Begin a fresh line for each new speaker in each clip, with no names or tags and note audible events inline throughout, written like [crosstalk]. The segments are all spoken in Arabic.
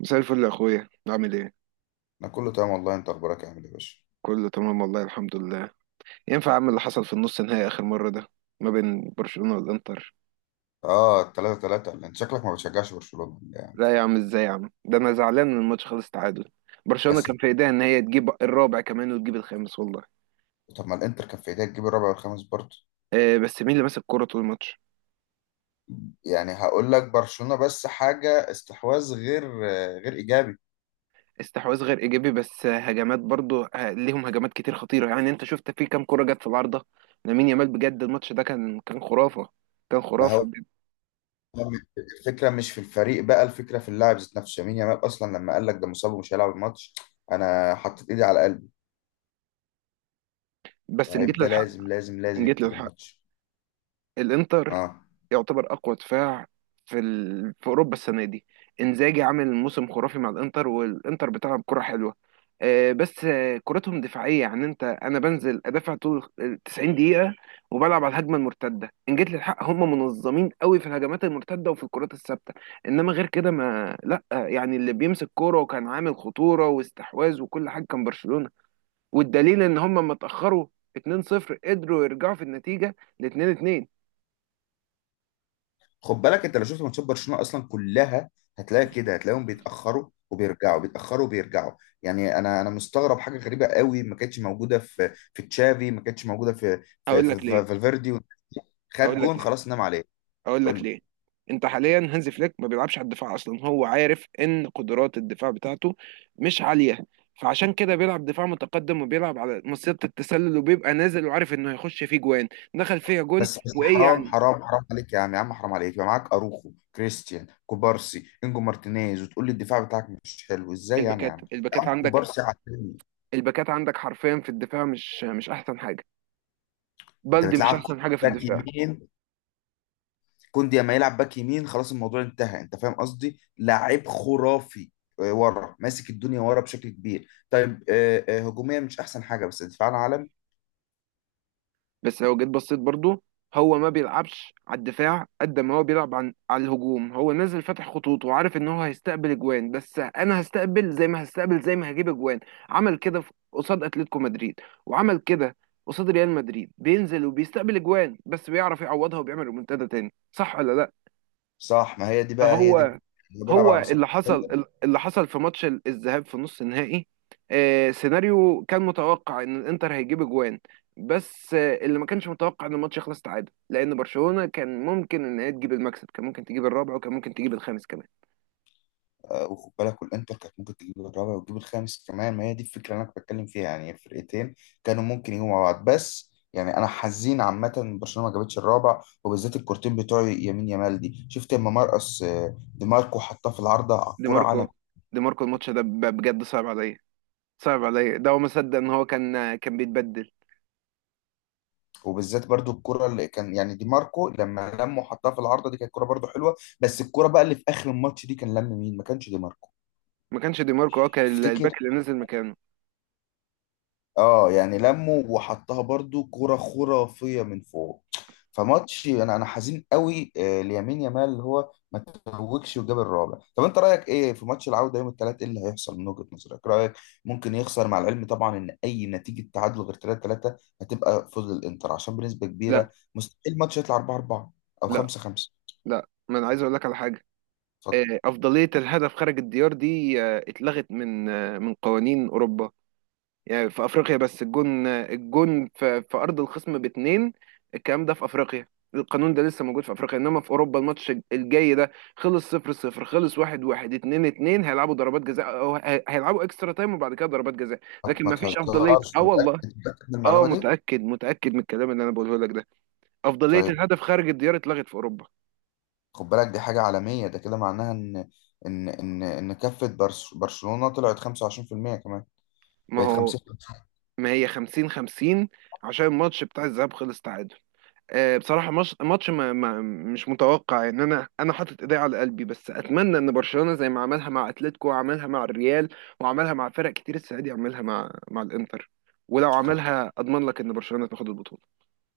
مساء الفل يا اخويا، عامل ايه؟
انا كله تمام والله. انت اخبارك عامل ايه يا باشا؟
كله تمام والله، الحمد لله. ينفع اعمل اللي حصل في النص النهائي اخر مره ده، ما بين برشلونه والانتر؟
اه، 3-3. انت شكلك ما بتشجعش برشلونة يعني.
لا يا عم، ازاي يا عم؟ ده انا زعلان من الماتش خالص. تعادل؟ برشلونه
بس،
كان في ايديها ان هي تجيب الرابع كمان وتجيب الخامس والله.
طب ما الانتر كان في ايديها تجيب الرابع والخامس برضه.
آه، بس مين اللي ماسك الكوره طول الماتش؟
يعني هقول لك برشلونة بس حاجة استحواذ غير ايجابي.
استحواذ غير ايجابي بس، هجمات برضو، ليهم هجمات كتير خطيره. يعني انت شفت في كام كوره جت في العارضه. لامين يامال بجد. الماتش ده كان خرافه، كان
ما
خرافه
هو
بجد.
الفكرة مش في الفريق بقى، الفكرة في اللاعب ذات نفسه، يمين يامال اصلا لما قال لك ده مصاب ومش هيلعب الماتش انا حطيت ايدي على قلبي.
بس ان جيت
لعيب ده
للحق،
لازم لازم لازم
ان جيت
يبتدي
للحق،
الماتش.
الانتر
اه.
يعتبر اقوى دفاع في اوروبا السنه دي. انزاجي عامل موسم خرافي مع الانتر، والانتر بتلعب كره حلوه. بس كرتهم دفاعيه. يعني انا بنزل ادافع طول ال 90 دقيقه، وبلعب على الهجمه المرتده. ان جيت للحق، هم منظمين قوي في الهجمات المرتده وفي الكرات الثابته. انما غير كده ما لا، يعني اللي بيمسك كوره وكان عامل خطوره واستحواذ وكل حاجه كان برشلونه. والدليل ان هم لما اتاخروا 2-0 قدروا يرجعوا في النتيجه ل 2-2.
خد بالك انت لو شفت ماتشات برشلونه اصلا كلها، هتلاقي كده، هتلاقيهم بيتاخروا وبيرجعوا، بيتاخروا وبيرجعوا. يعني انا مستغرب حاجه غريبه قوي، ما كانتش موجوده في تشافي، ما كانتش موجوده في في
اقول
في
لك ليه،
في- فالفيردي والناس دي. خد
اقول لك
جون
ليه،
خلاص نام عليه.
اقول
قول
لك
لي.
ليه. انت حاليا هانز فليك ما بيلعبش على الدفاع اصلا، هو عارف ان قدرات الدفاع بتاعته مش عاليه، فعشان كده بيلعب دفاع متقدم وبيلعب على مصيدة التسلل، وبيبقى نازل وعارف انه هيخش فيه جوان. دخل فيها جون.
بس بس
وايه
حرام
يعني؟
حرام حرام عليك يا عم، يا عم حرام عليك، يبقى معاك اروخو، كريستيان كوبارسي، انجو مارتينيز، وتقول لي الدفاع بتاعك مش حلو؟ ازاي يعني يا
الباكات
عم، يا
الباكات
عم
عندك،
كوبارسي على التاني.
الباكات عندك حرفيا في الدفاع مش احسن حاجه.
انت
بلدي مش
بتلعب
احسن حاجه في
باك
الدفاع.
يمين، كوندي اما يلعب باك يمين خلاص الموضوع انتهى، انت فاهم قصدي، لاعب خرافي. ورا ماسك الدنيا ورا بشكل كبير. طيب هجوميا مش احسن حاجه، بس دفاعنا عالم.
بس لو جيت بصيت برضو، هو ما بيلعبش على الدفاع قد ما هو بيلعب على الهجوم. هو نازل فاتح خطوط وعارف ان هو هيستقبل اجوان، بس انا هستقبل زي ما هجيب اجوان. عمل كده قصاد اتلتيكو مدريد، وعمل كده قصاد ريال مدريد، بينزل وبيستقبل اجوان بس بيعرف يعوضها وبيعمل ريمونتادا تاني، صح ولا لا؟
صح، ما هي دي بقى، هي دي
فهو،
اللي بيلعب
هو
على مصيدة.
اللي حصل، اللي حصل في ماتش الذهاب في نص النهائي. سيناريو كان متوقع ان الانتر هيجيب اجوان، بس اللي ما كانش متوقع ان الماتش يخلص تعادل، لان برشلونة كان ممكن ان هي تجيب المكسب، كان ممكن تجيب الرابع وكان ممكن تجيب الخامس كمان.
وخد بالك، والانتر كانت ممكن تجيب الرابع وتجيب الخامس كمان. ما هي دي الفكره اللي انا كنت بتكلم فيها، يعني الفرقتين كانوا ممكن يجوا مع بعض. بس يعني انا حزين عامه إن برشلونه ما جابتش الرابع، وبالذات الكورتين بتوع يمين يامال دي. شفت لما مرقص، دي ماركو حطها في العارضه، على
دي
الكوره عالم.
ماركو. دي ماركو الماتش ده بجد صعب عليا، صعب عليا. ده هو ما صدق ان هو كان بيتبدل.
وبالذات برضو الكرة اللي كان يعني دي ماركو لما لم وحطها في العارضة دي، كانت كرة برضو حلوة. بس الكرة بقى اللي في آخر الماتش دي كان لم مين؟ ما كانش دي ماركو؟
ما كانش دي ماركو، هو كان
تفتكر؟
الباك اللي نزل مكانه.
اه، يعني لمه وحطها برضو كرة خرافية من فوق. فماتش، انا حزين قوي ليمين يامال اللي هو ما توجش وجاب الرابع. طب انت رايك ايه في ماتش العودة يوم الثلاث؟ ايه اللي هيحصل من وجهة نظرك؟ إيه رايك؟ ممكن يخسر، مع العلم طبعا ان اي نتيجة تعادل غير 3-3 هتبقى فوز الانتر، عشان بنسبة
لا
كبيرة مستحيل الماتش يطلع 4-4 او
لا
5-5.
لا، ما انا عايز اقول لك على حاجة.
اتفضل.
أفضلية الهدف خارج الديار دي اتلغت من قوانين أوروبا. يعني في أفريقيا بس، الجون، في أرض الخصم باتنين، الكلام ده في أفريقيا. القانون ده لسه موجود في أفريقيا، إنما في أوروبا الماتش الجاي ده، خلص صفر صفر، خلص واحد واحد، اتنين اتنين، هيلعبوا ضربات جزاء، أو هيلعبوا إكسترا تايم وبعد كده ضربات جزاء.
ما
لكن
ما
مفيش أفضلية. سبحان
تهزرش، انت
الله والله.
متأكد؟ متأكد من
أه، سبحان الله.
المعلومة دي؟
متأكد، متأكد من الكلام اللي أنا بقوله لك ده. أفضلية
طيب.
الهدف خارج الديار اتلغت في أوروبا.
خد بالك دي حاجة عالمية، ده كده معناها ان كفة برشلونة طلعت 25% كمان.
ما
بقت
هو،
50.
ما هي 50 50. عشان الماتش بتاع الذهاب خلص تعادل. بصراحة مش ماتش ما ما مش متوقع. ان انا حاطط ايدي على قلبي، بس اتمنى ان برشلونة زي ما عملها مع اتلتيكو وعملها مع الريال وعملها مع فرق كتير السنة دي، يعملها مع الانتر. ولو
خد
عملها اضمن لك ان برشلونة تاخد البطولة.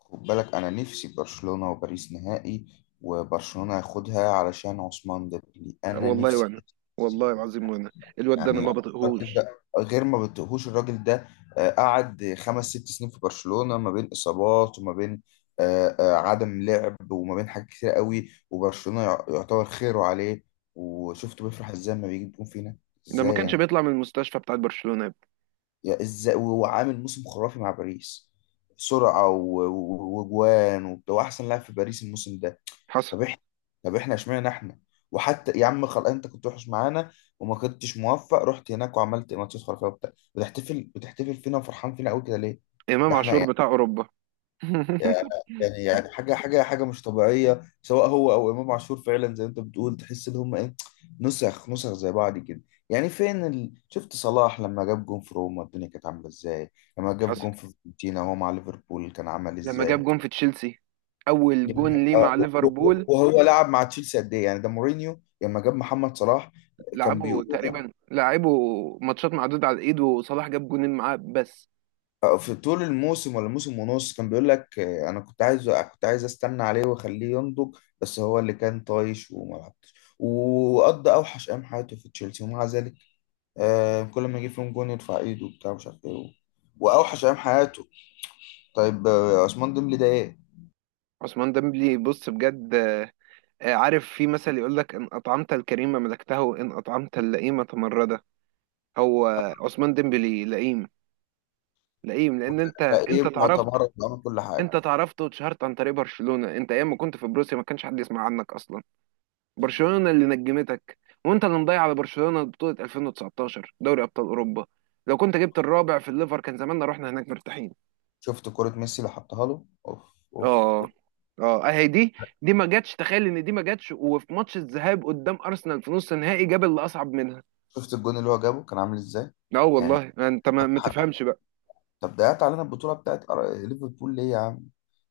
خد بالك، انا نفسي برشلونة وباريس نهائي، وبرشلونة ياخدها علشان عثمان ديمبلي. انا
والله
نفسي.
وانا، والله العظيم وانا، الواد ده انا
يعني
ما
الراجل
بطيقهوش.
ده غير، ما بتقهوش الراجل ده. قعد خمس ست سنين في برشلونة ما بين إصابات، وما بين عدم لعب، وما بين حاجات كتير قوي، وبرشلونة يعتبر خيره عليه. وشفته بيفرح ازاي لما بيجيب جون فينا.
ده ما
ازاي
كانش
يعني؟
بيطلع من المستشفى بتاعت برشلونة يا ابني.
يا ازاي وهو عامل موسم خرافي مع باريس؟ سرعة وجوان وبتاع، واحسن لاعب في باريس الموسم ده.
حصل.
طب احنا طب احنا اشمعنى احنا؟ وحتى يا عم خلاص، انت كنت وحش معانا وما كنتش موفق، رحت هناك وعملت ماتشات خرافيه وبتاع، بتحتفل فينا وفرحان فينا قوي كده ليه؟ ده
امام
احنا
عاشور
يعني
بتاع اوروبا. [laughs]
يعني يعني حاجه مش طبيعيه، سواء هو او امام عاشور فعلا زي ما انت بتقول. تحس ان هم ايه؟ نسخ نسخ زي بعض كده. يعني فين شفت صلاح لما جاب جون في روما الدنيا كانت عامله ازاي؟ لما جاب
حصل.
جون في فيورنتينا وهو مع ليفربول كان عمل
لما جاب
ازاي؟
جون في تشيلسي، اول جون ليه مع ليفربول.
وهو لعب مع تشيلسي قد ايه يعني؟ ده مورينيو لما جاب محمد صلاح كان
لعبه
بيقول
تقريبا، لعبه، ماتشات معدودة على الايد. وصلاح جاب جونين معاه بس.
في طول الموسم ولا موسم ونص، كان بيقول لك انا كنت عايز استنى عليه واخليه ينضج، بس هو اللي كان طايش وما لعبش. وقضى اوحش ايام حياته في تشيلسي، ومع ذلك كل ما يجيب فيهم جون يرفع ايده وبتاع مش عارف ايه. واوحش ايام حياته. طيب عثمان ديمبلي ده ايه؟
عثمان ديمبلي بص بجد. عارف في مثل يقول لك ان اطعمت الكريم ملكته وان اطعمت اللئيم تمرده. هو عثمان ديمبلي لئيم. لئيم لان انت
مترقب
تعرفت،
وتمرد وعمل كل حاجه.
انت تعرفت واتشهرت عن طريق برشلونة. انت ايام ما كنت في بروسيا ما كانش حد يسمع عنك اصلا. برشلونة اللي نجمتك، وانت اللي مضيع على برشلونة بطولة 2019 دوري ابطال اوروبا. لو كنت جبت الرابع في الليفر كان زماننا رحنا هناك مرتاحين.
شفت كرة ميسي اللي حطها له؟ اوف. اوف.
اه، اه، اهي دي. دي ما جاتش. تخيل ان دي ما جاتش، وفي ماتش الذهاب قدام ارسنال في نص النهائي جاب اللي اصعب منها.
شفت الجون اللي هو جابه كان عامل ازاي؟
اه
يعني
والله، انت
حط
ما
حاجة.
تفهمش بقى.
طب ده علينا البطوله بتاعت ليفربول ليه يا عم؟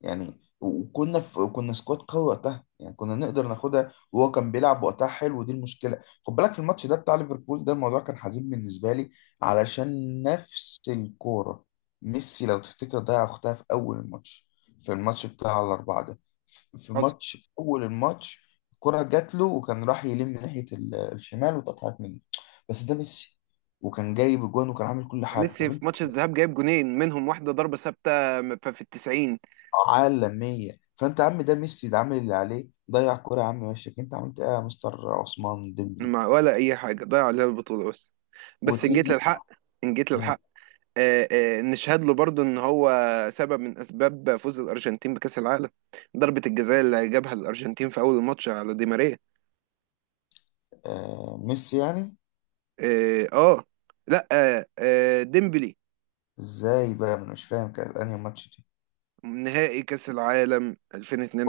يعني وكنا في كنا سكواد قوي وقتها، يعني كنا نقدر ناخدها، وهو كان بيلعب وقتها حلو ودي المشكله. خد بالك في الماتش ده بتاع ليفربول، ده الموضوع كان حزين بالنسبه لي، علشان نفس الكوره، ميسي لو تفتكر ضيع اختها في اول الماتش، في الماتش بتاع الاربعه ده.
حصل.
في اول الماتش الكره جات له وكان راح يلم من ناحيه الشمال واتقطعت منه. بس ده ميسي، وكان جايب اجوان وكان عامل كل حاجه. طب
ميسي في ماتش الذهاب جايب جونين منهم، واحده ضربه ثابته في التسعين.
عالمية، فأنت يا عم ده ميسي ده عامل اللي عليه ضيع كرة يا عم، وشك أنت عملت إيه يا مستر عثمان ديمبلي؟
ما ولا اي حاجه ضيع عليها البطوله بس. بس ان جيت
وتيجي.
للحق، ان جيت
مم.
للحق، نشهد له برضو ان هو سبب من اسباب فوز الارجنتين بكاس العالم. ضربة الجزاء اللي جابها الارجنتين في اول الماتش على دي ماريا.
آه ميسي يعني؟
اه، لا، ديمبلي.
إزاي بقى، أنا مش فاهم كان أنهي ماتش دي؟
نهائي كاس العالم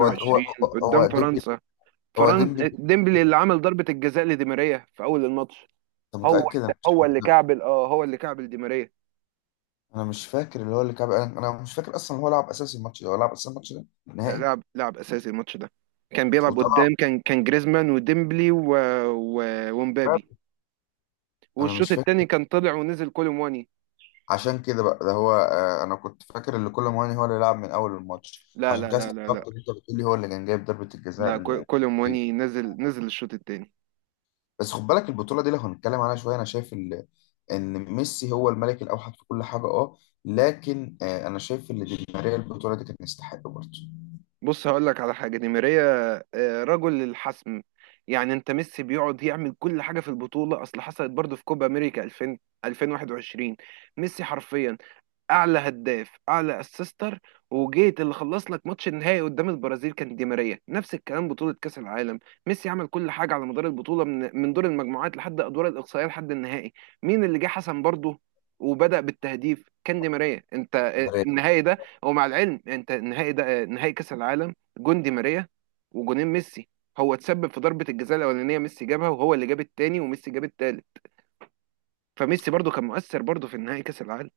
هو هو. هو
قدام
ديمبلي؟
فرنسا.
هو
فرنسا،
ديمبلي؟
ديمبلي اللي عمل ضربة الجزاء لدي ماريا في اول الماتش.
أنت
هو
متأكد؟ أنا مش.
هو اللي كعبل دي ماريا.
أنا مش فاكر اللي هو اللي كعب، أنا مش فاكر أصلا هو لعب أساسي الماتش ده. هو لعب أساسي الماتش ده نهائي؟
لعب اساسي الماتش ده. كان بيلعب
وطلع
قدام، كان جريزمان وديمبلي و...
باب.
ومبابي.
أنا
والشوط
مش فاكر.
التاني كان طلع ونزل كولومواني.
عشان كده بقى ده هو. انا كنت فاكر ان كل مواني هو اللي لعب من اول الماتش،
لا
عشان
لا
كده
لا لا لا،
استغربت ان انت بتقولي هو اللي كان جايب ضربة الجزاء
لا كولومواني
ليه.
نزل، نزل الشوط التاني.
بس خد بالك البطولة دي لو هنتكلم عنها شوية، انا شايف ان ميسي هو الملك الاوحد في كل حاجة. اه. لكن انا شايف ان دي ماريا البطولة دي كان يستحق برضه.
بص هقول لك على حاجة. دي ماريا رجل الحسم. يعني انت ميسي بيقعد يعمل كل حاجة في البطولة، اصل حصلت برضه في كوبا امريكا 2000، 2021. ميسي حرفيا اعلى هداف، اعلى اسيستر. وجيت اللي خلص لك ماتش النهائي قدام البرازيل كان دي ماريا. نفس الكلام بطولة كأس العالم. ميسي عمل كل حاجة على مدار البطولة من دور المجموعات لحد ادوار الاقصائية لحد النهائي. مين اللي جه حسن برضه وبدأ بالتهديف؟ كان دي ماريا. انت النهائي ده، هو مع العلم انت النهائي ده نهائي كأس العالم، جون دي ماريا وجونين ميسي. هو اتسبب في ضربة الجزاء الأولانية، ميسي جابها، وهو اللي جاب التاني، وميسي جاب التالت. فميسي برضه كان مؤثر برضه في النهائي كأس العالم.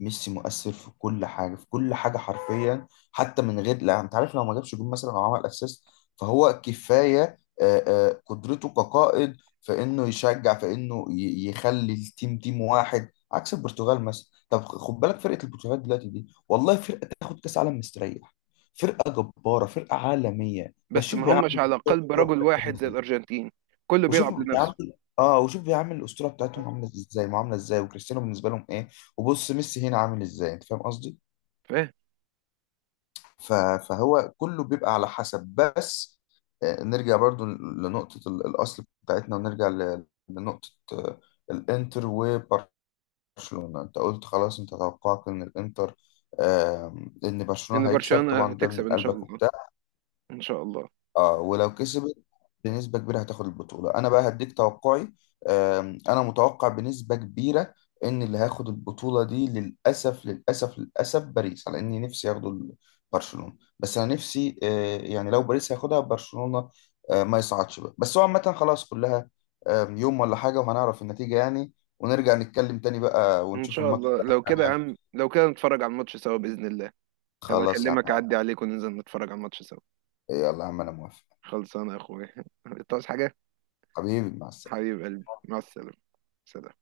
ميسي مؤثر في كل حاجه، في كل حاجه حرفيا، حتى من غير، لا انت عارف، لو ما جابش جون مثلا او عمل اسيست فهو كفايه قدرته كقائد، في انه يشجع، في انه يخلي التيم تيم واحد، عكس البرتغال مثلا. طب خد بالك فرقه البرتغال دلوقتي دي والله فرقه تاخد كاس عالم مستريح، فرقه جباره، فرقه عالميه، بس
بس
شوف
ما
بيعمل.
همش على قلب رجل واحد زي الأرجنتين، كله
وشوف
بيلعب لنفسه.
بيعامل اه وشوف بيعامل الاسطوره بتاعتهم عامله ازاي، معامله ازاي، وكريستيانو بالنسبه لهم ايه. وبص ميسي هنا عامل ازاي، انت فاهم قصدي.
فاهم.
ف... فهو كله بيبقى على حسب. بس نرجع برضو لنقطه الاصل بتاعتنا، ونرجع لنقطه الانتر وبرشلونه. انت قلت خلاص، انت توقعك ان الانتر آه، ان برشلونه
لأن
هيكسب،
برشلونة
طبعا ده من
هتكسب إن شاء
قلبك
الله.
وبتاع.
إن شاء الله.
اه، ولو كسبت بنسبة كبيرة هتاخد البطولة. انا بقى هديك توقعي. انا متوقع بنسبة كبيرة ان اللي هياخد البطولة دي للأسف للأسف للأسف باريس، على اني نفسي ياخدوا برشلونة. بس انا نفسي يعني لو باريس هياخدها برشلونة ما يصعدش بقى. بس هو عامة خلاص كلها. يوم ولا حاجة وهنعرف النتيجة يعني. ونرجع نتكلم تاني بقى
إن
ونشوف
شاء
الماتش
الله
ده.
لو كده يا
تمام.
عم، لو كده نتفرج على الماتش سوا بإذن الله. هبقى
خلاص يا
أكلمك،
عم.
أعدي عليك وننزل نتفرج على الماتش سوا.
يلا يا عم، انا موافق.
خلصانة يا أخويا. [laughs] أنت عاوز حاجة؟
حبيبي، مع السلامة.
حبيب قلبي مع السلامة. سلام.